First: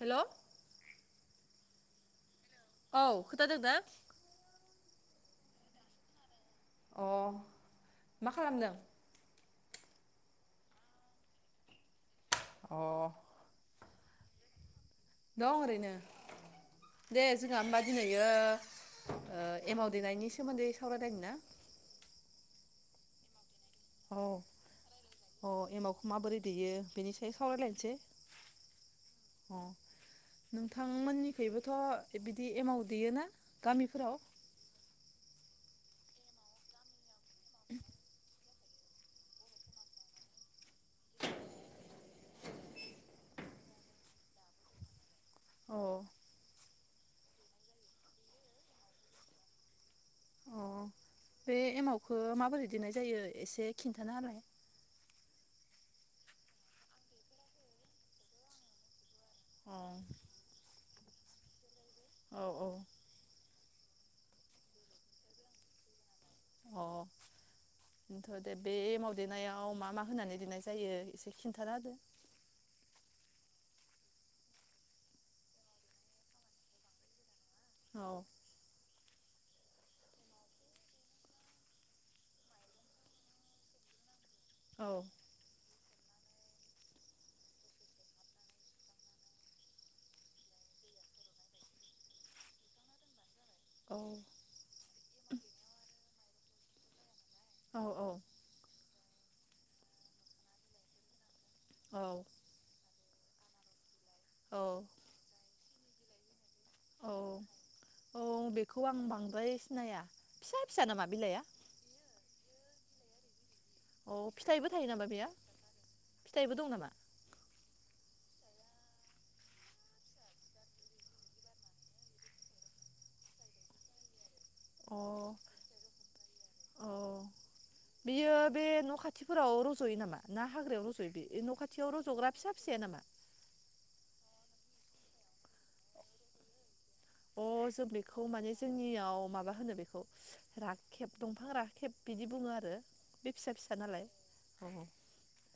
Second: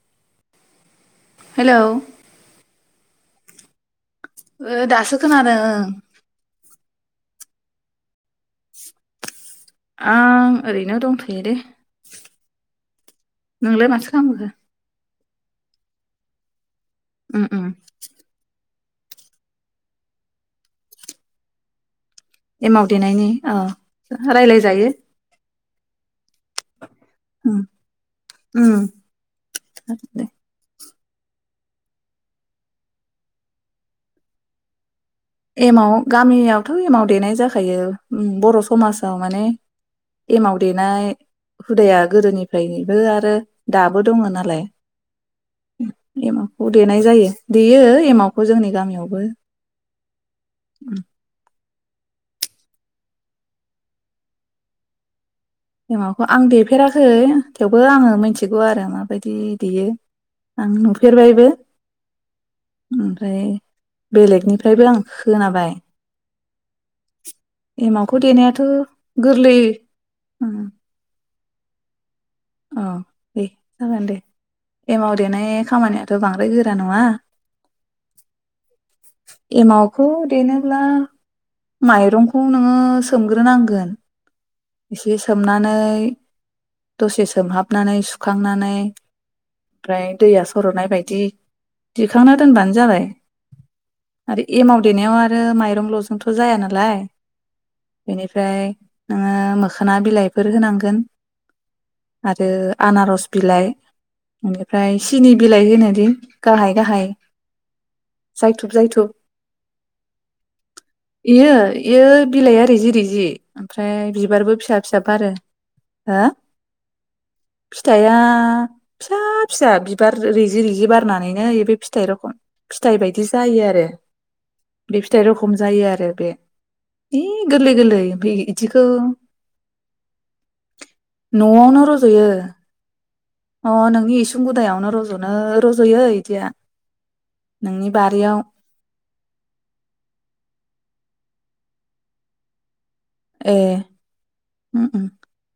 हेल' औ हेलौ औ खोथादों ना? ओ ओ दासो खोनादों ओं। अ मा खालामदों? आं ओरैनो दंथ'यो दे। अ नोंलाय माथो खालामखो? दं ओरैनो। दे उम जोंहा उम होमबा दिनैयो ओ एमाव देनायनि सोमोन्दै सावरायलायनो ना? एमाव देनायनि औ औ ओ रायलायजायो। अ एमावखौ माबोरै दैेयो बेनि साय उम सावरायलायनोसै उम अ दे नों नोंथांमोननिखैबोथ' बिदि एमाव देयोना गामिफोराव? एमाव गामियावथ' एमाव देनाय जाखायो ओम बर' समाजाव माने एमाव देनाय हुदाया गोदोनिफ्रायबो आरो दाबो दङ नालाय। अ ओम एमावखौ देनाय जायो देयो एमावखौ जोंनि गामियावबो। अ उम बे एमावखौ माबोरै देननाय जायो एसे खिन्थाना होलाय। एमावखौ आं देफेराखै थेवबो आङो मिथिगौ आरो माबाय दि अ देयो आं नु फेरबायबो। औ औ ओमफ्राय बेलेगनिफ्रायबो आं खोनाबाय। अ एमावखौ ओंथ' दे देनायाथ' बे गोरलै मावदेनायाव मा मा होनानै देनाय जायो एसे खिन्थाना होदो। अ दे जागोन दे एमाव देनाय खामानियाथ' बांद्राय गोरा नङा। औ एमावखौ देनोब्ला माइरंखौ नोङो सोमग्रोनांगोन। औ एसे सोमनानै दसे सोमहाबनानै सुखांनानै ओमफ्राय दैया सर'नाय बायदि दिखांना दोनबानो जाबाय। औ आरो एमाव देनायाव आरो माइरंल' जोथ' जाया नालाय बेनिफ्राय आङो मोखोना बिलाइफोर होनांगोन औ आरो आनारस बिलाय औ बेनिफ्राय सिनि बिलाइ होनो [unintelligible] गाहाय गाहाय औ औ जायथुब बेखौ आं जायथुब बांद्राय सिनाया फिसा फिसा नामा बिलाइआ इयो इयो बिलाइआ‌‌ रिजि रिजि ओमफ्राय ओमफ्राय अ बिबारबो फिथाइबो फिसा थायो फिसा नामा बारो बेयो हो फिथाइबो दं नामा फिथाइआ फिसा फिसा बिबार रिजि रिजि बारनानैनो एबो फिथाइ रखम फिथाइ बायदि जायो आरो अ बे फिथाइ रखम जायो आरो बे औ इ गोरलै गोरलै बियो ओमफाय बे न' खाथिफोराव रज'यो नामा ना हाग्रायाव रज'यो बे न' न'आवनो खाथियाव रज'ग्रा रज'यो फिसा फिसाया नामा? उखुम मुदायावनो रज'नो रज'यो ओय बिदिया अ जों बेखौ माने जोंनियाव माबा होनो बेखौ राखेब दंफां राखेब बिदि बुङो आरो बे फिसा ए फिसा नालाय औ ओम ओम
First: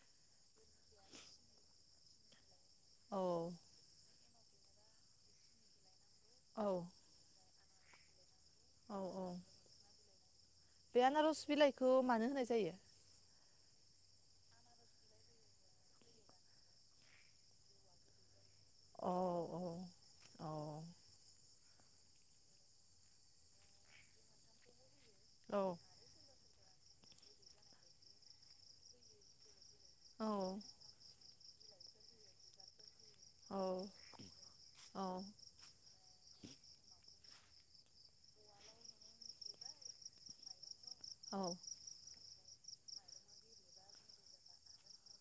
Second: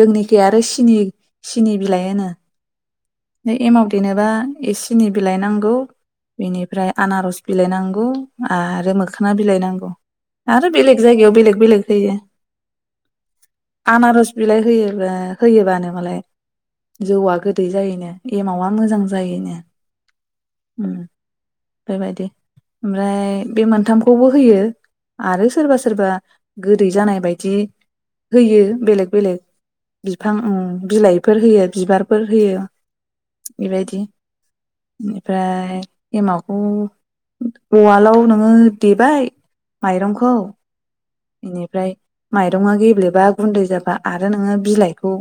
जोंनिखि आरो सिनि सिनि बिलाइ होनो औ बे एमाव देनोबा ए सिनि बिलाइ नांगौ औ बेनिफ्राय आनारस बिलायनांगौ आरो औ औ मोखोना बिलाइ नांगौ आरो बेलेग बे जायगायाव आनारस बेलेग बेलेग बिलाइखौ होयो मानो होनाय जायो आनारस बिलाइ होयो होयोबानो मालाय जौआ गोदै जायोनो एमावा मोजां अ जायोनो बेबायदि ओमफ्राय बे मोनथामखौबो होयो आरो सोरबा सोरबा गोदै जानाय बायदि होयो बेलेग बेलेक बिफां उम बिलाइफोर होयो बिबारफोर होयो बेबायदि ओमफ्राय एमाखौ उवालाव नोङो देबाय माइरंखौ इनिफ्राय माइरंङा गेब्लेबा गुन्दै जाबा आरो नोंङो बिलाइखौ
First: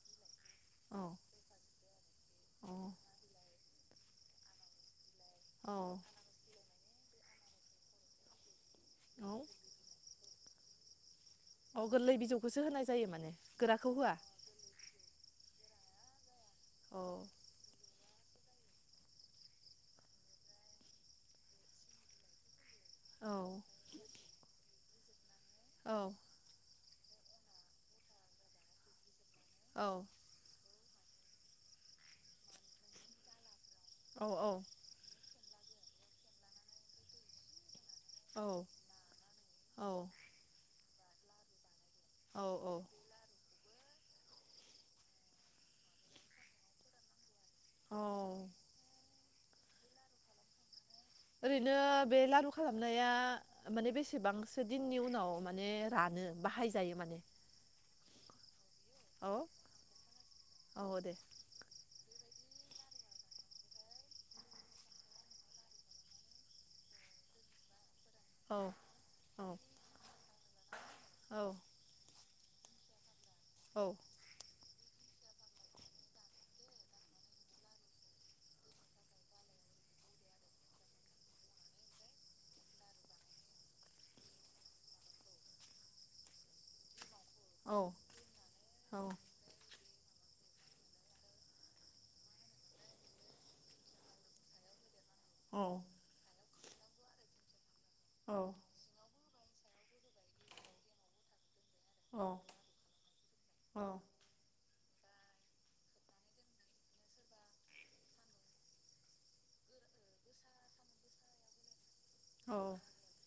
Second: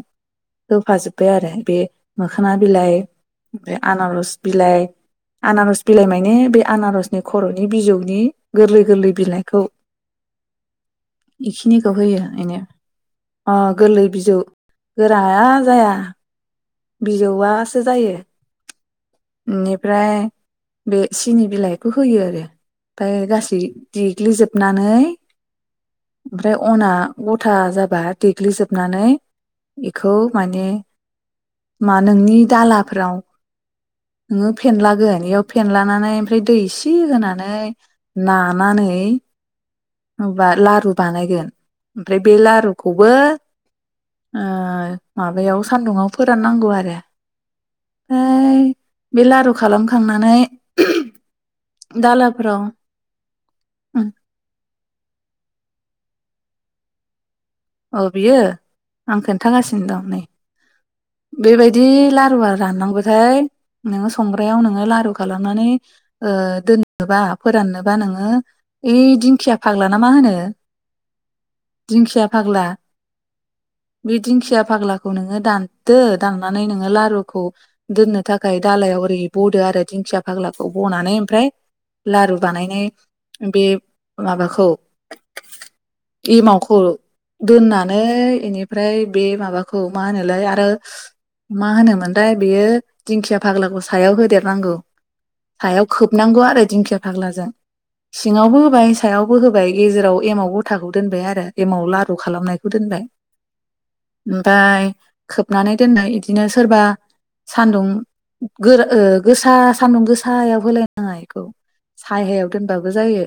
होफाजोब्बाय आरो बे मोखोना बिलाइ ओमफ्राय आनारस बिलाइ आनारस बिलाइ माने बे आनारसनि खर'नि बिजौनि गोरलै गोरलै बिलाइखौ इखिनिखौ गोरलै होयो एने बिजौखौसो होनाय जायो माने ओ गोराखौ गोरलै होआ बिजौ ग जाया जाया औ बिजौआसो जायो। बेनिफ्राय बे सिनि बिलाइखौ होयो आरो। ओमफ्राय औ गासै देग्लिजोबनानै औ ओमफ्राय अना गथा जाबा देग्लिजोबनानै औ बेखौ माने मा नोंनि दालाफ्राव औ नोंङो फेनलागोन बेयाव फेनलानानै ओमफ्राय दै इसि होनानै औ नानानै औ मबा लारु बानायगोन ओमफ्राय बे औ लारुखौबो ओ माबायाव सान्दुंङाव फोराननांगौ आरो औ ओफ्राय बे लारु खालामखांनानै ओरैनो बे लारु दालाफोराव खालामनाया माने बेसेबांसो दिननि उनाव माने रानो? बाहायजायो माने? अ बियो? आं औ खोन्थागासिनो दं नै औ दे बेबायदि ला लारुआ राननांगौथाय नो संग्रायाव नोंङो लारु खालामनानै ओ दोनबा फोरानो बा नोंङो औ ओइ दिंखिया औ फाग्ला ना मा होनो औ दिंखिया फाग्ला औ बे दिंखिया फाग्ला खौ नोंङो दानदो दाननानै नोंङो लारुखौ दोननो थाखाय दालायाव ओरै बदो आरो दिंखिया फाग्लाखौ बनानै ओमफ्राय लारु बानायनाय बे माबाखौ एमावखौ औ दोननानै इनिफ्राय बे माबाखौ खौ मा होनोलाय आरो मा होनोमोनलाय बेयो दिंखिया फाग्लाखौ सायाव होदेरनांगौ औ सायाव खोबनांगौ आरो दिंखिया फाग्लाजों। सिङावबो औ होबाय सायाव बो होबाय गेजेराव एमाव गथाखौ दोनबाय आरो एमावार लारु फथ' औ खालामनायखौ दोनबाय ओमफ्राय खोबनानै दोननाय बिदिनो सोरबा सानदुं गो गोसा सानदुं गोसायाव होलायनाङा इखौ। सायायाव औ औ दोनबाबो जायो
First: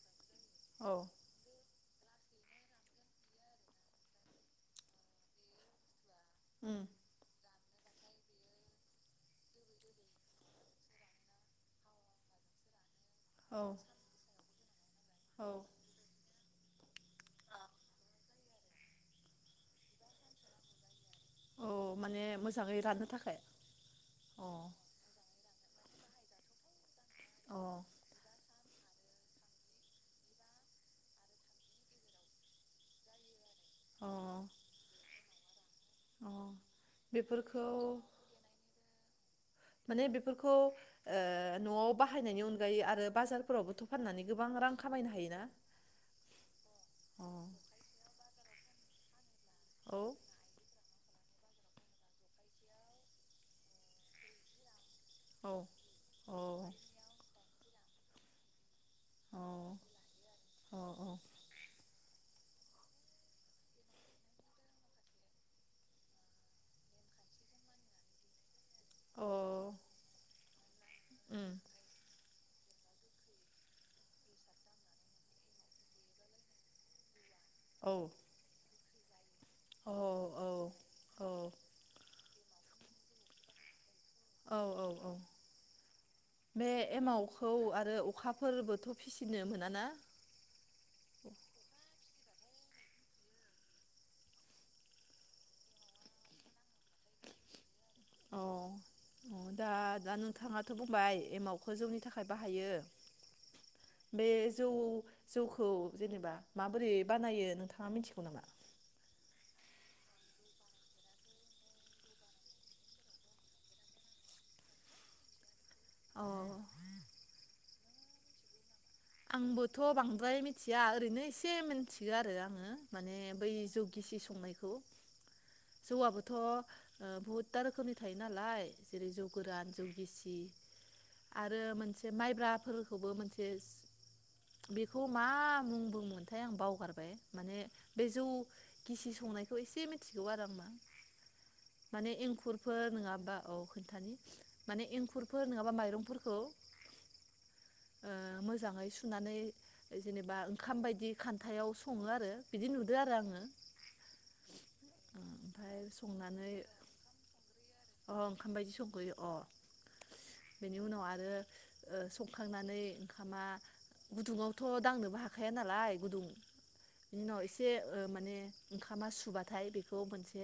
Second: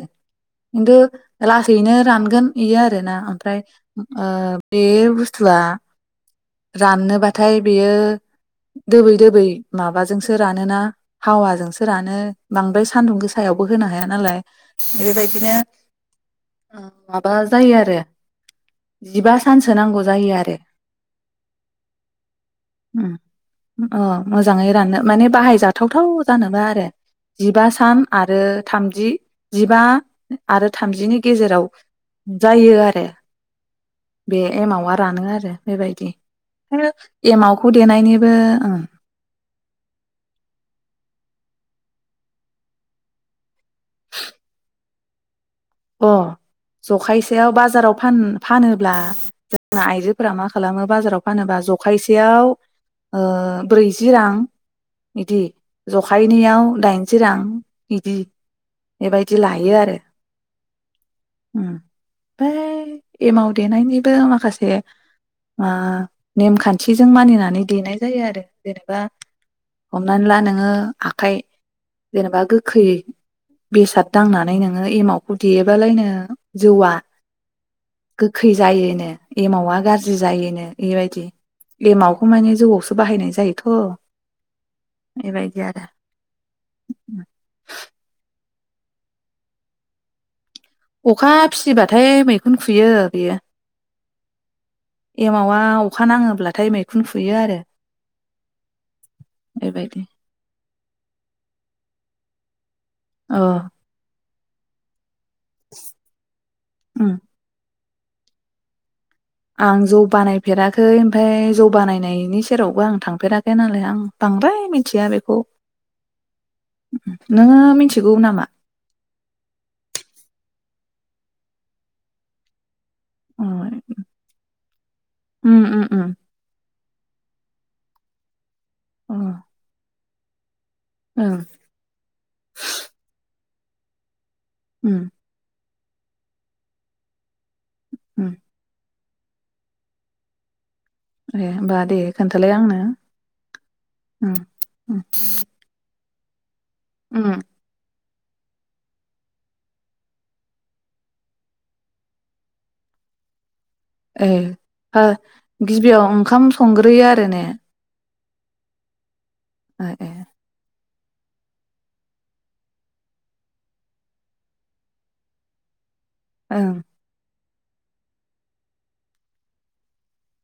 औ खिन्थु ला थैनो रानगोन बेयो आर ना ओमफ्राय ओ बे बुस्थुआ उम राननो बाथा [inaudible] बेयो दोबै दोबै माबाजोंसो रानोना हावाजोंसो रानो बांद्राय सान्दुं गोसायावबो औ होनो हाया नालाय औ बिबायदिनो माबा जायो आरो। जिबा सानसो नांगौ जायो आरो औ माने मोजाङै राननो उम थाखाय अ मोजाङै राननो माने बाहायजाथ थावथाव जानोबा आरो जिबा अ सान आरो। थामजि जिबा आरो थामजिनि गेजेराव जायो आरो। अ बे एमावा रानो आरो। बेबायदि अ बेफोरखौ एमावखौ देनायनिबो ओं। माने बेफोरखौ ओ न'आव बाहायनायनि अनगायै आरो बाजारफोरावबोथ' फाननानै गोबां रां खामायनो हायोना। अ अ जखायसेयाव बाजाराव फान फानोब्ला जोंना औ आइजोफोरा मा खालामो बाजाराव फानोबा जखायसेयाव ओ ब्रैजि रां बिदि औ औ जखायनियाव दाइनजि रां बिदि बेबायदि औ लायो आरो। औ उम बै एमाव देनायनिबो माखासे ओ नेमखान्थिजों मानिनानै देनाय जायो आरो जेनेबा औ हमनानै ला नोङो आखाइ उम जेनेबा गोखै बेसाद दांनानै नोङो एमाव बुदिदेबालायनो जौवआ। औ गोखै जायोनो एमावा औ गाज्रि औ जायोनो बेबायदि औ एमाव खौ माने जौआवसो बाहायनाय जायोथ'‌। औ औ औ बे एमावखौ आरो अखा फोरबोथ' फिसिनो मोना ना। अखा फिसिबाथाय मैखुन खुयो बेयो एमावा अखा नाङोब्लाथाय मैखुन खुयो आरो अ अ दा बेबायदि दा नोंथाङा' थ' बुंबाय एमावखौ जौनि थाखाय बाहायो। औ। [inaudible] जौखौ जेनेबा माबोरै उम बानायो नोंथां? नोंथांआ मिथिगौ नामा? [inaudible] आं जौ बानायफेराखै ओमफ्राय जौ बानायनायनि सेरावबो आं थांफेराखै नालाय आं बांद्राय मिथिया बेखौ। अ नोङो मिथि थिगौ नामा? आंबोथ' बांद्राय मिथिया ओरैनो एसे मिथिगौ आरो आङो। माने अ बै जौ गिसि संनायखौ उम उम उम जौआबोथ' बहुदथा रोखोमनि थायो नालाय। जेरै अ जौ गोरान जौ गिसि। ओं आरो मोनसे माइब्राफोरखौबो मोनसे [inaudible] बेखौ उम मा मुं बुङोमोनथाय आं बावगारबाय माने बे जौ। उम गिसि संनायखौ एसे मिथिगौ आरो ए होमबा दे माने खोन्थालाय आंनो एंखुरफोर नङाबा औ खोनथानि उम माने उम एंखुरफोर नङाबा माइरं औ। उम। मोजाङै सुनानै जेनेबा ओंखाम बायदि खान्थायाव सङो आरो बिदि नुदों आरो आङो। ए ओमफ्राय गिबियाव ओंखाम संनानै संग्रोयो आरो ने। अ ओंखाम बायदि संग्रोयो अ। ए ए। बिनि उनाव आरो संखांनानै ओंखामा गुदुङावथ' दांनोबो हाखाया नालाय गुदुं उम। बिनि उनाव एसे माने ओंखामा सुबाथाय बेखौ मोनसे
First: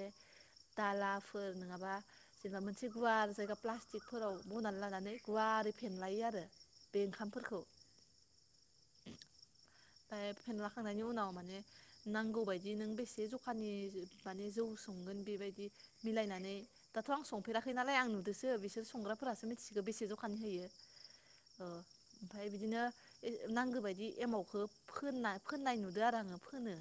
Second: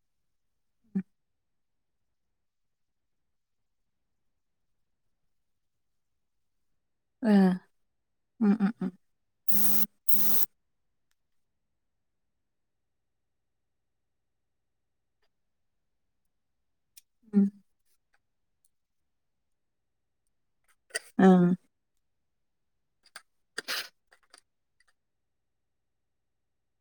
दालाफोर नङाबा जेनेबा मोनसे गुवार जायगा प्लास्टिकफोराव बनानै लानानै गुवारै फेनलायो आरो। बे ओ ओंखामफोरखौ। उम उम उम ओमफ्राय फेनला खांनानै उनाव माने नांगौ बायदि नों बेसे जखा माने जौ संगोन बेबायदि मिलायनानै दाथ' आं उम संफेराखै नालाय आं बिसोर संग्राफोरासो मिथिसिगौ बेसे जखा फानहैयो। ओं ओमफ्राय बिदिनो। नांगौ बायदि एमावखौ फोन-फोननाय नुदों आरो आंङो फोनो।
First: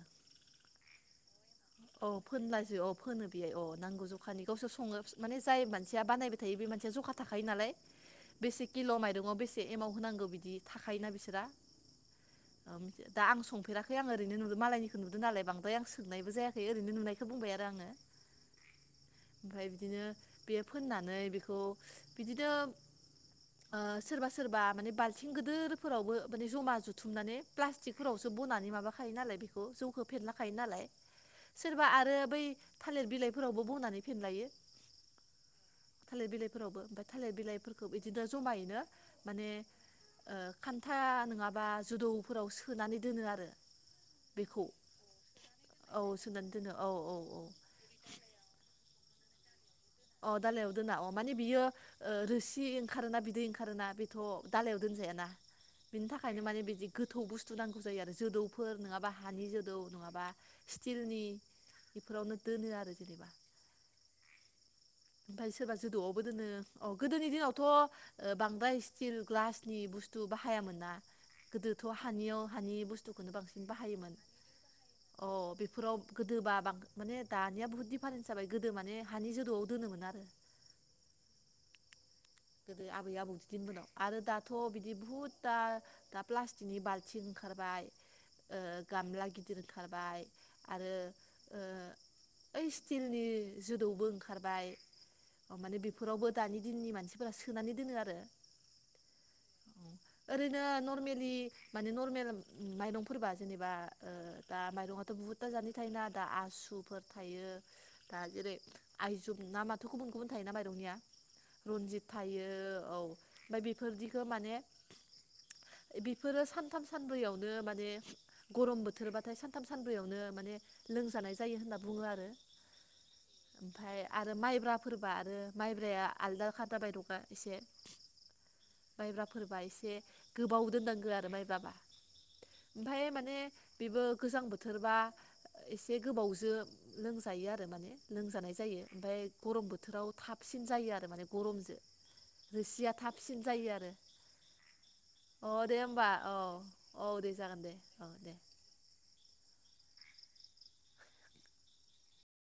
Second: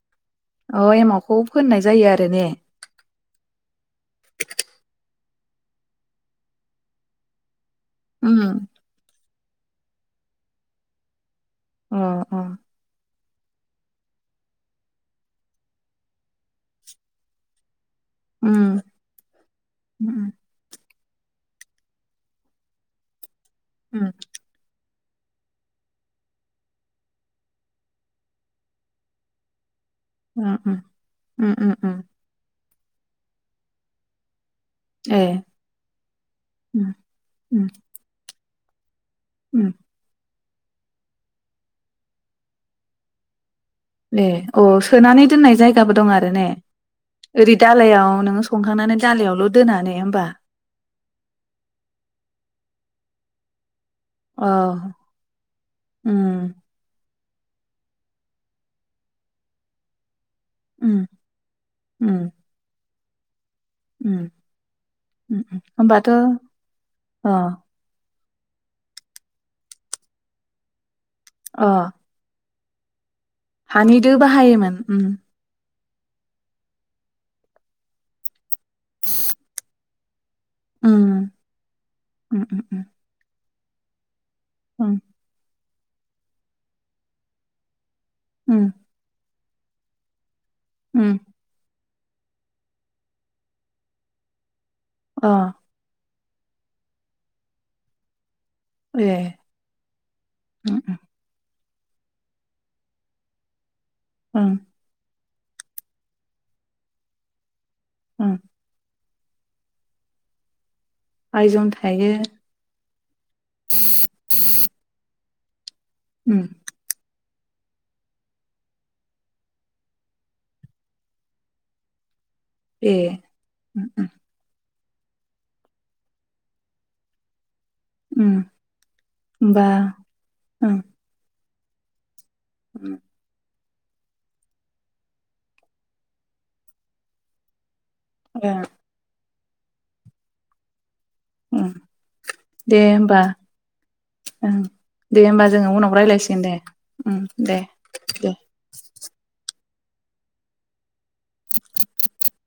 अ एमावखौ फोननाय औ जायो आरो ने। फोनलाजो औ फोनो बेवहाय अ। नांगौ जखानि गावसोर सङो माने जाय मानसिया बानायबाय थायो बे मानसिया जखा थाखायो नालाय उम बेसे किल माइरु ङआव बेसे एमाव होनांगौ बिदि थाखायोना बिसो रा अ अ दा आं संफेराखै आं ओरैनो नुदो मालायनिखौ नुदों नालाय बांद्राय आ सोंनायबो जायाखै ओरैनो नुनायखौ बुंबाय आरो आंङो उम ओमफाय बिदिनो उम बे फोनना नै बेखौ बिदिनो ओ उम उम सोरबा सोरबा माने बालथिं गोदोर फोरावबो माने ज'मा जुथुमनानै प्लास्टिकफोरावसो बनानै माबाखायो नालाय बेखौ जौखो फेरलाखायो उम नालाय उम उम सोरबा उम आरो बै थालिर बिलाइफोरावबो बनानै फेनलायो ए थालिर बिलाइफोरावबो उम ओमफाय थालिर उम बिलाइफोरखो इदिनो जमाय नो माने उम ओ खान्था नंङाबा जुदौफोराव सोनानै दोनो आरो दे अ बेखौ सोनानै दोननाय जायगाबो औ दं आरो ने सोनानै दोनो औ औ औ ओरै दालायाव नोंङो संखांनानै जालायावल अ दालायाव दोना अ माने बियो ओ रोसि ओंखारोना बिदै ओंखारोना बे थ दालायाव अ दोनजायाना बिनि थाखायनो उम माने बिदि गो थौ बुस्थु नांगौ जायो आरो जोदौफोर नंङाबा हानि जोदौ नङाबा उम स्टिलनि इफोरावनो दोनो आरो ओम ओमफाय सोरबा जोदौआवबो दोनो औ गोदोनि अ दिनावथ ओ बांद्राय स्टिल ग्लासनि बुस्थु बाहायामोन ना गोदोथ हानियाव हानि बुुस हानि दो बाहायोमोन ओम फोराव गोदो बा बां माने दानिया बुहुत दिफारेन्स जाबाय गोदो माने हानि जोदौआव दोनोमोन आरो ओम गोदो आबै आबौजों बिदि उनाव आरो दा थ' बिदि उम बहुदथा दा प्लास्टिकनि बाल्थिं ओंखारबाय ओ उम गामला गिथ गिदिर ओंखारबाय आरो उम ओ ओइ स्टिलनि जोदौबो ओंखारबाय अ माने बेफोरावबो दानि दिननि मानसिफो फोरा सोनानै दोनो आरो ए ओरैनो उम नर्मेलि माने नरमेल माइरंफोरबा जेनेबा ओ उम दा माइरंङाथ' बहुत क'क्राझारनि थायनो आदा आसुफोर थायो उम दाजेरै आइजोब ना माथ' गुबुन गुबुन थायोना माइरंनिया आइजन रनजित थायो थायो औ ओमफ्राय बेफोरदिखौ माने उम बेफोरो सानथाम सानब्रैयावनो नो माने गरम बोथोरबाथाय सानथाम सानब्रैयावनो माने लोंजानाय जायो होनना बुङो आरो। ए उम ओमफाय आरो माइब्रा फोरबा आरो माइब्राया आलदा खा जाबायदगा एसे उम माइब्राफोरबा होमबा एसे गोबाव उम दोननांगौ आरो माइब [unintelligible] उम ओमफाय माने बेबो गोजां बोथोरबा एसे गोबावजो लोंजायो आरो माने ओ लोंजानाय जायो ओमफाय गरम बोथोराव थाबसिन जायो आरो माने गरमजो उम दे रोसिया होमबा थाबसिन जायो आरो ओं दे होमबा अ जोङो दे उनाव होमबा औ रायज्लायसिगोन दे औ दे जागोन दे औ दे [inaudible]